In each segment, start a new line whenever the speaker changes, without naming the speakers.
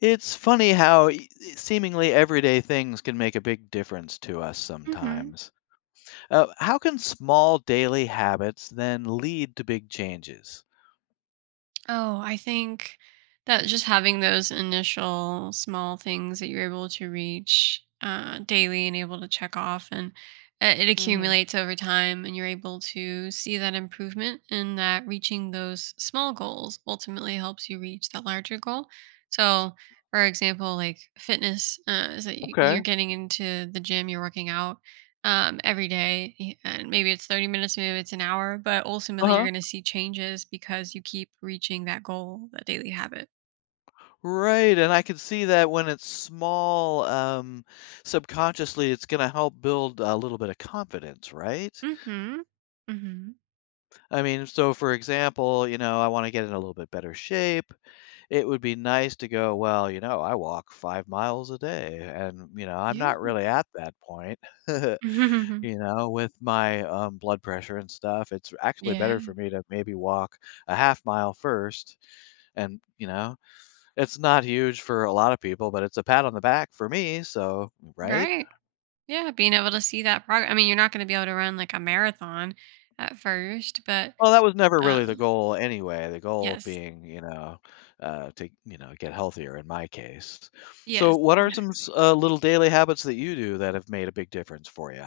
It's funny how seemingly everyday things can make a big difference to us
Hmm.
sometimes. How can small daily habits then lead to big changes?
Oh, I think that just having those initial small things that you're able to reach daily and able to check off, and it accumulates over time, and you're able to see that improvement, and that reaching those small goals ultimately helps you reach that larger goal. So, for example, like fitness is that
Okay.
you're getting into the gym, you're working out every day. And maybe it's 30 minutes, maybe it's an hour, but
Uh
ultimately you're going to
huh.
see changes because you keep reaching that goal, that daily habit.
Right, and I can see that when it's small, subconsciously it's going to help build a little bit of confidence, right?
Mhm. Mhm.
So for example, I want to get in a little bit better shape. It would be nice to go, "Well, you know, I walk 5 miles a day, and, you know, I'm not
Yeah.
really at that point." You know, with my, blood pressure and stuff, it's actually better for
Yeah.
me to maybe walk a half mile first, and, you know, it's not huge for a lot of people, but it's a pat on the back for me, so right?
Right. Yeah. Being able to see that progress. I mean, you're not going to be able to run like a marathon at first, but
Well, that was never
uh,
really the goal anyway, the goal
yes.
being, to, get healthier in my case. So
Yes.
what are
Exactly.
some s little daily habits that you do that have made a big difference for you?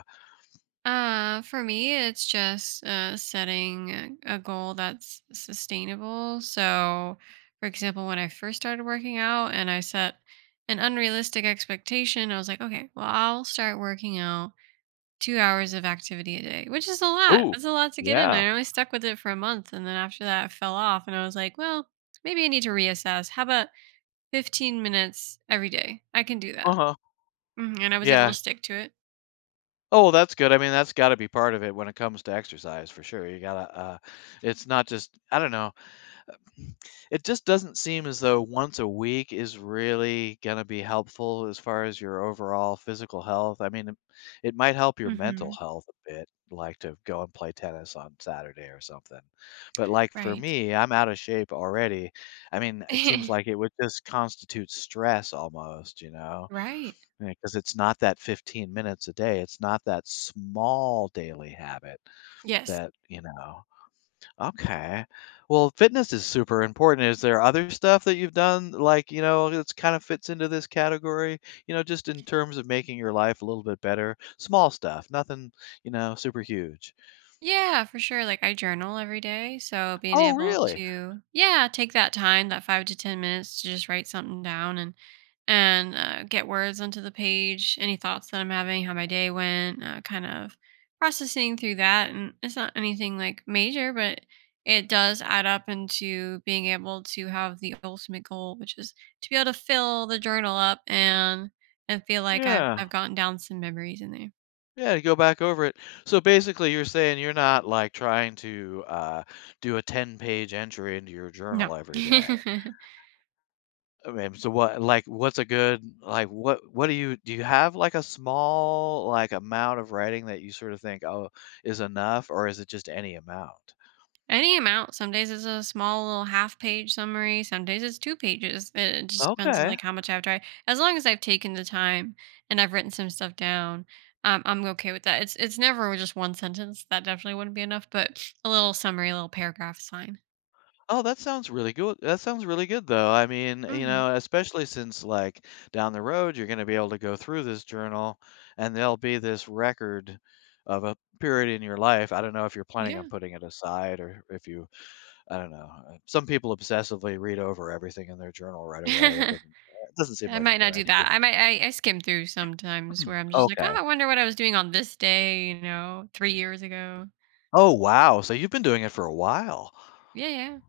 For me, it's just setting a goal that's sustainable. So, for example, when I first started working out and I set an unrealistic expectation, I was like, okay, well, I'll start working out 2 hours of activity a day, which is a lot.
Ooh,
That's a lot to get in.
yeah,
I only stuck with it for a month. And then after that, I fell off and I was like, well, maybe I need to reassess. How about 15 minutes every day? I can do that.
uh-huh,
Mhm. And I was able to
yeah.
stick to it.
Oh, that's good. I mean, that's gotta be part of it when it comes to exercise for sure. You gotta, it's not just, I don't know. It just doesn't seem as though once a week is really gonna be helpful as far as your overall physical health. I mean, it might help your mental
Hmm.
health a bit, like to go and play tennis on Saturday or something. But like for
Right.
me, I'm out of shape already. I mean, it seems like it would just constitute stress almost, you know?
Right.
Because it's not that 15 minutes a day, it's not that small daily habit
Yes.
that, you know. Okay. Well, fitness is super important. Is there other stuff that you've done, like, you know, that's kind of fits into this category? You know, just in terms of making your life a little bit better? Small stuff, nothing, you know, super huge.
Yeah, for sure. Like I journal every day. So being
Oh,
able
really?
to, yeah, take that time, that five to 10 minutes to just write something down, and get words onto the page, any thoughts that I'm having, how my day went, kind of processing through that. And it's not anything like major, but it does add up into being able to have the ultimate goal, which is to be able to fill the journal up, and feel like I've,
Yeah.
I've gotten down some memories in there.
Yeah, to go back over it. So, basically, you're saying you're not, like, trying to, do a ten-page entry into your
No.
journal every day. Okay, so what, what's a good like what do you have like a small like amount of writing that you sort of think, oh, is enough, or is it just any amount?
Any amount. Some days it's a small little half page summary. Some days it's two pages. It just depends on
Okay.
like how much I've tried. As long as I've taken the time and I've written some stuff down, I'm okay with that. It's never just one sentence. That definitely wouldn't be enough. But a little summary, a little paragraph is fine.
Oh, that sounds really good. That sounds really good though. I mean, you
Hmm.
know, especially since like down the road you're going to be able to go through this journal and there'll be this record of a period in your life. I don't know if you're planning on
Yeah.
putting it aside or if you I don't know. Some people obsessively read over everything in their journal right away. That doesn't
I
that doesn't seem like a
might
good
not do
idea.
that. I skim through sometimes where I'm just like, oh,
Okay.
I wonder what I was doing on this day. You know, 3 years ago.
Oh, wow. So you've been doing it for a while.
Yeah. Yeah.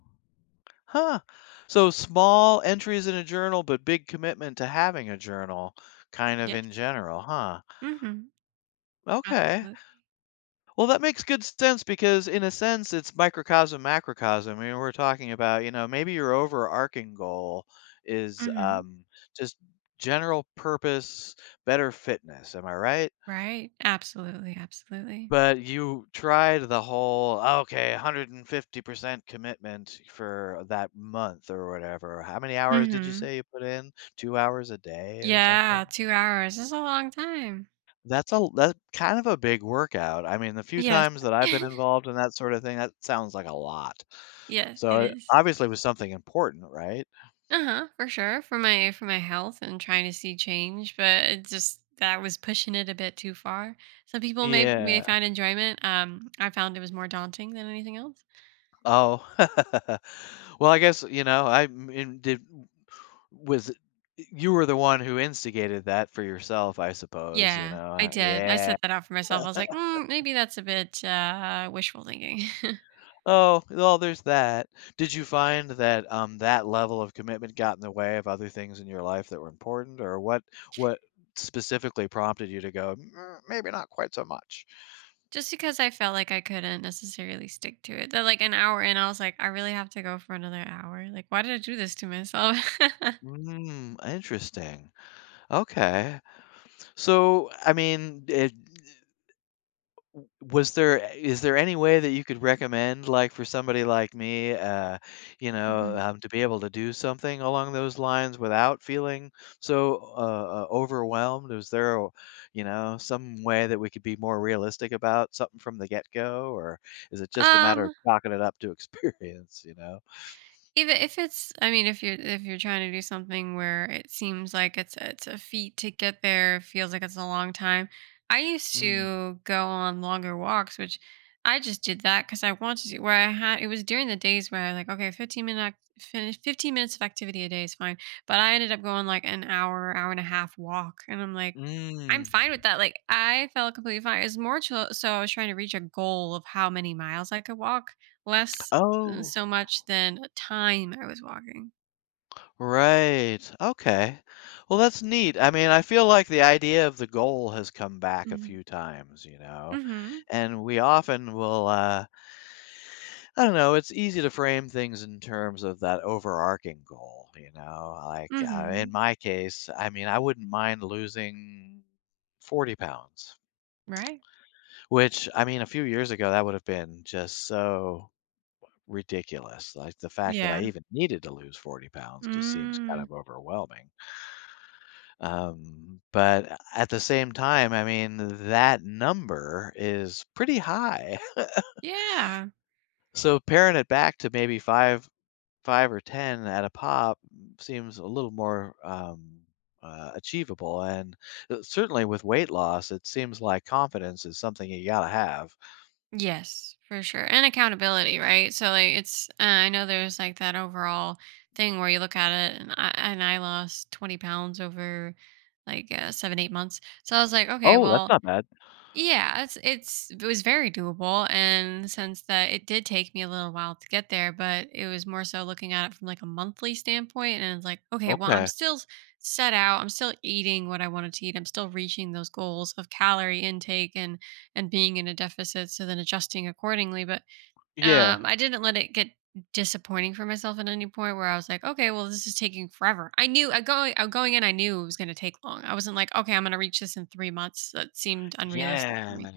Huh. So small entries in a journal, but big commitment to having a journal kind of in
Yes.
general, huh?
Hmm.
Okay.
Absolutely.
Well, that makes good sense because, in a sense, it's microcosm, macrocosm. I mean, we're talking about, you know, maybe your overarching goal is
Hmm.
just general purpose, better fitness. Am I right?
Right? Absolutely, absolutely.
But you tried the whole, okay, 150% commitment for that month or whatever. How many hours did you
Mhm.
say you put in? 2 hours a day or something?
Yeah, 2 hours is a long time.
That's a that's kind of a big workout. I mean, the few
Yes.
times that I've been involved in that sort of thing, that sounds like a lot.
Yes, it
So it
is.
obviously was something important, right?
Uh-huh, for sure, for my health and trying to see change, but it just that was pushing it a bit too far. Some people may
Yeah.
find enjoyment. I found it was more daunting than anything else.
Oh. Well, I guess, you know, I m in did was you were the one who instigated that for yourself, I suppose, you
Yeah,
know?
I did. I
Yeah.
set that out for myself. I was like, "Mm, maybe that's a bit, wishful thinking."
Oh, well, there's that. Did you find that, that level of commitment got in the way of other things in your life that were important, or what specifically prompted you to go, "Mm, maybe not quite so much?
Just because I felt like I couldn't necessarily stick to it. That like an hour in, I was like, I really have to go for another hour. Like, why did I do this to myself?
Mm, interesting. Okay. So, I mean, it was there eh, is there any way that you could recommend, like, for somebody like me,
Mhm.
to be able to do something along those lines without feeling so, overwhelmed? Is there a you know, some way that we could be more realistic about something from the get-go, or is it just a matter of
um,
chalking it up to experience, you know?
Even if if you're trying to do something where it seems like it's a feat to get there, it feels like it's a long time. I used
Mm.
to go on longer walks, which I just did that because I wanted to. Where I had it was during the days where I was like, okay, finish 15 minutes of activity a day is fine, but I ended up going like an hour, hour and a half walk, and I'm like, I'm
Mm.
fine with that. Like I felt completely fine. It's more chill, so I was trying to reach a goal of how many miles I could walk, less
Oh.
so much than a time I was walking.
Right. Okay. Well, that's neat. I mean, I feel like the idea of the goal has come back a
Mm.
few times, you know,
Mhm. Mhm.
and we often will, I don't know, it's easy to frame things in terms of that overarching goal, you know, like, in
Mhm.
my case, I mean, I wouldn't mind losing 40 pounds,
Right.
which I mean, a few years ago, that would have been just so ridiculous. Like the fact that I
Yeah.
even needed to lose 40 pounds just seems kind
Mm.
of overwhelming. But at the same time, I mean, that number is pretty high.
Yeah.
So paring it back to maybe five or ten at a pop seems a little more achievable. And certainly with weight loss, it seems like confidence is something you gotta have.
Yes, for sure. And accountability, right? So like it's I know there's like that overall thing where you look at it, and I lost 20 pounds over like 7 8 months. So I was like, okay,
Oh, that's
well,
not bad.
yeah, it's it was very doable in the sense that it did take me a little while to get there, but it was more so looking at it from like a monthly standpoint, and it's like, okay, well,
Okay.
set out, I'm still eating what I wanted to eat, I'm still reaching those goals of calorie intake and being in a deficit, so then adjusting accordingly. But
Yeah.
I didn't let it get disappointing for myself at any point where I was like, okay, well, this is taking forever. I knew I going in, I knew it was gonna take long. I wasn't like, okay, I'm gonna reach this in 3 months. That seemed unrealistic for
Yeah.
me.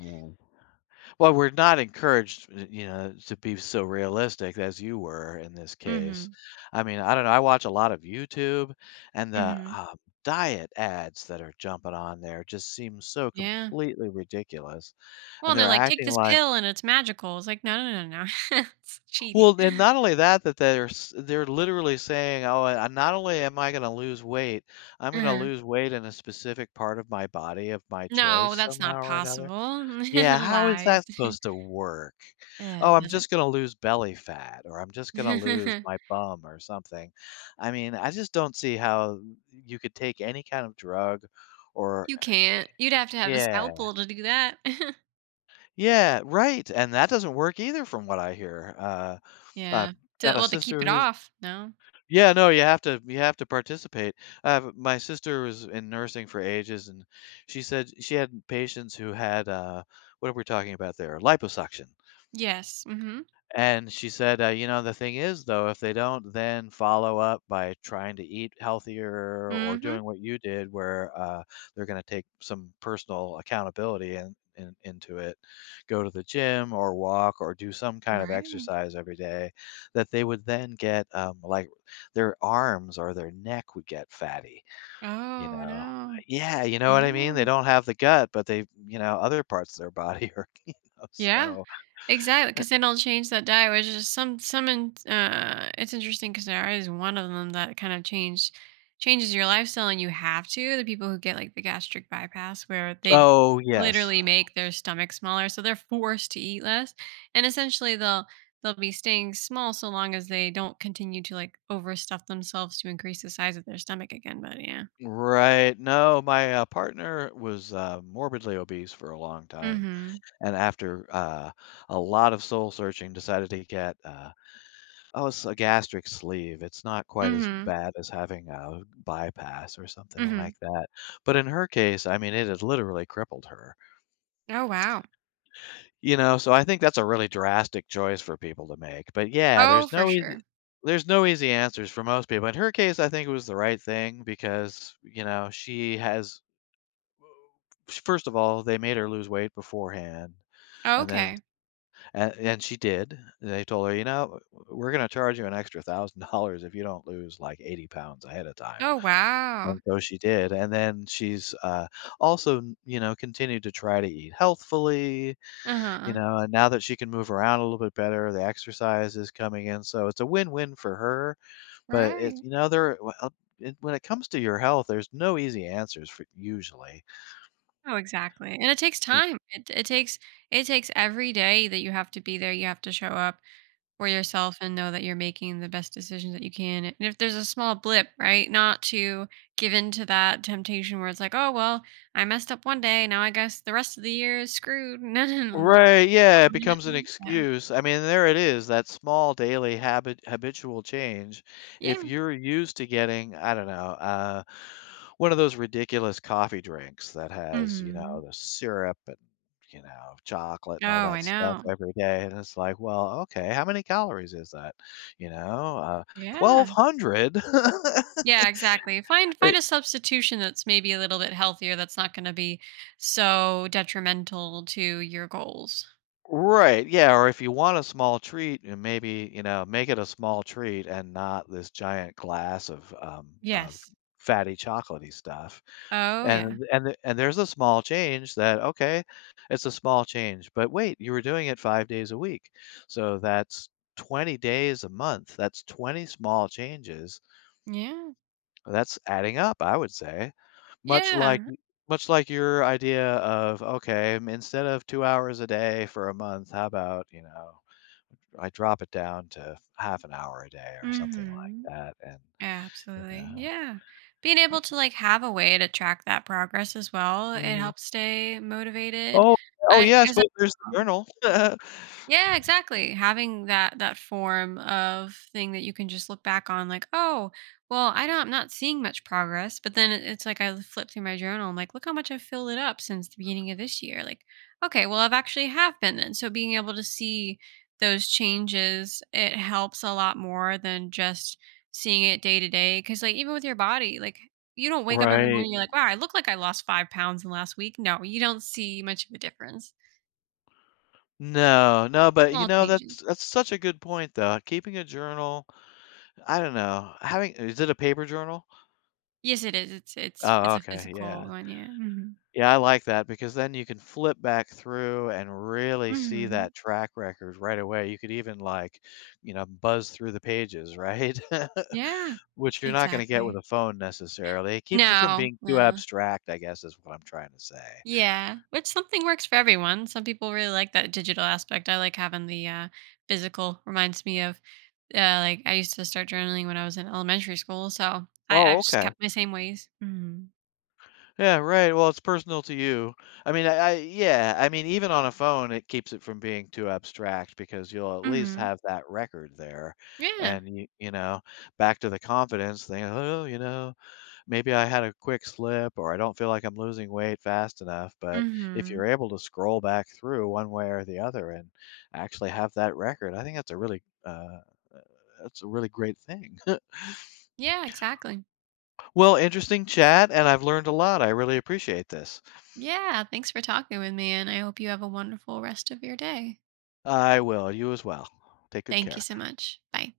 Well, we're not encouraged, you know, to be so realistic as you were in this case.
Hmm.
I mean, I don't know. I watch a lot of YouTube, and the
Hmm.
diet ads that are jumping on there just seem so
Yeah.
completely ridiculous.
Well,
And
and they're
they're
like, take
acting
this
like,
pill and it's magical. It's like, no, no, no, no. No. It's cheating.
well, and not only that, that they're literally saying, oh, I, not only am I going to lose weight, I'm going to
Uh-huh.
lose weight in a specific part of my body of my choice
No, that's
somehow
not
or another.
possible.
Yeah, how is
Lies.
that supposed to work?
Yeah,
"Oh,
it
I'm
doesn't.
just gonna lose belly fat," or "I'm just gonna lose my bum," or something. I mean, I just don't see how you could take any kind of drug or
You can't. You'd have to have a
yeah.
scalpel to do that.
Yeah, right, and that doesn't work either from what I hear. I've
Yeah. To,
got a
well, to keep it
sister who's
off. No.
yeah, no, you have to participate. I my sister was in nursing for ages, and she said she had patients who had, what are we talking about there? Liposuction.
Yes. Mhm.
And she said, "You know, the thing is, though, if they don't then follow up by trying to eat healthier or
Mhm.
doing what you did, where they're going to take some personal accountability and into it, go to the gym or walk or do some kind of
Right.
exercise every day, that they would then get like their arms or their neck would get fatty. You
Oh,
know,
no.
yeah, you know what I
Yeah.
mean. They don't have the gut, but they, you know, other parts of their body are
Yeah.
so."
Exactly. Because then I'll change that diet, which is some in it's interesting 'cause there is one of them that kind of changed changes your lifestyle and you have to. The people who get, like, the gastric bypass where they
Oh yes,
literally make their stomach smaller, so they're forced to eat less, and essentially they'll be staying small so long as they don't continue to, like, overstuff themselves to increase the size of their stomach again, but yeah.
right. No, my, partner was, morbidly obese for a long time,
Mhm.
and after a lot of soul searching, decided to get, oh, it's a gastric sleeve. It's not quite as
Mhm.
bad as having a bypass or something like
Mhm.
that, but in her case, I mean, it had literally crippled her,
Oh, wow.
you know, so I think that's a really drastic choice for people to make, but yeah,
Oh, for sure.
there's no easy answers for most people. In her case, I think it was the right thing because, you know, she has first of all, they made her lose weight beforehand, and then
Okay.
and she did. They told her, "You know, we're gonna charge you an extra $1,000 if you don't lose, like, 80 pounds ahead of time,"
Oh, wow.
and so she did, and then she's, also, you know, continued to try to eat healthfully, you
Uh-huh.
know, and now that she can move around a little bit better, the exercise is coming in, so it's a win-win for her, but it's
Right.
you know, there well, it when it comes to your health, there's no easy answers for usually.
Oh, exactly. And it takes
Right.
time. It takes it takes every day that you have to be there, you have to show up for yourself and know that you're making the best decisions that you can. And if there's a small blip, right? Not to give in to that temptation where it's like, "Oh, well, I messed up one day, now I guess the rest of the year is screwed." No, no, no. No. Just
Right, yeah, it
own
becomes an
it. Yeah.
excuse. I mean, there it is, that small daily habitual change. If
Yeah.
you're used to getting, I don't know, uh, one of those ridiculous coffee drinks that has, you know,
Mhm.
the syrup and, you know, chocolate and all
Oh,
that
I
stuff
know.
every day, and it's like, well, okay, how many calories is that? You know, uh,
Yeah.
1,200?
Yeah, exactly. Find a substitution that's maybe a little bit healthier that's not going to be so detrimental to your goals.
Right, yeah, or if you want a small treat, and maybe, you know, make it a small treat and not this giant glass of
Yes.
fatty chocolatey stuff,
Oh, yeah.
and and there's a small change that, okay, it's a small change, but wait, you were doing it 5 days a week, so that's 20 days a month, that's 20 small changes
Yeah.
that's adding up, I would say. Much like
Yeah.
much like your idea of, "Okay, instead of 2 hours a day for a month, how about, you know, I drop it down to half an hour a day or something like
Mhm.
that," and, you
Absolutely.
know
Yeah. Being able to like have a way to track that progress as well, it
Mhm.
helps stay motivated.
Oh, oh,
I
yes,
as I
but there's the journal.
Yeah, exactly. Having that form of thing that you can just look back on, like, oh, well, I'm not seeing much progress. But then it's like I flip through my journal. I'm like, look how much I've filled it up since the beginning of this year. Like, okay, well, I've actually have been then. So being able to see those changes, it helps a lot more than just seeing it day to day. Because like even with your body, like you don't wake up every
Right.
morning, you're like, wow, I look like I lost 5 pounds in the last week. No, you don't see much of a difference.
No, no, but, you
Small
know, that's
changes.
that's such a good point, though. Keeping a journal I don't know. Having is it a paper journal?
Yes, it is. It's
Oh,
it's a
okay,
physical
yeah.
one, yeah. Mhm.
Yeah, I like that because then you can flip back through and really see
Mhm.
that track record right away. You could even like, you know, buzz through the pages, right?
Yeah.
Which you're not going to get with
Exactly.
a phone necessarily. It keeps it from
No,
being too
no.
abstract, I guess, is what I'm trying to say.
Yeah, which something works for everyone. Some people really like that digital aspect. I like having the, physical. Reminds me of, like, I used to start journaling when I was in elementary school, so I
Oh,
I've just
okay.
kept my same ways. Mhm.
Yeah, right. Well, it's personal to you. I mean, I yeah, I mean, even on a phone, it keeps it from being too abstract because you'll at least
Mhm.
have that record there,
Yeah.
and you know, back to the confidence thing. Oh, you know, maybe I had a quick slip or I don't feel like I'm losing weight fast enough. But if you're
Mhm.
able to scroll back through one way or the other and actually have that record, I think that's a really that's a really great thing.
Yeah, exactly.
Well, interesting chat, and I've learned a lot. I really appreciate this.
Yeah, thanks for talking with me, and I hope you have a wonderful rest of your day.
I will. You as well. Take good
Thank you
care.
so much. Bye.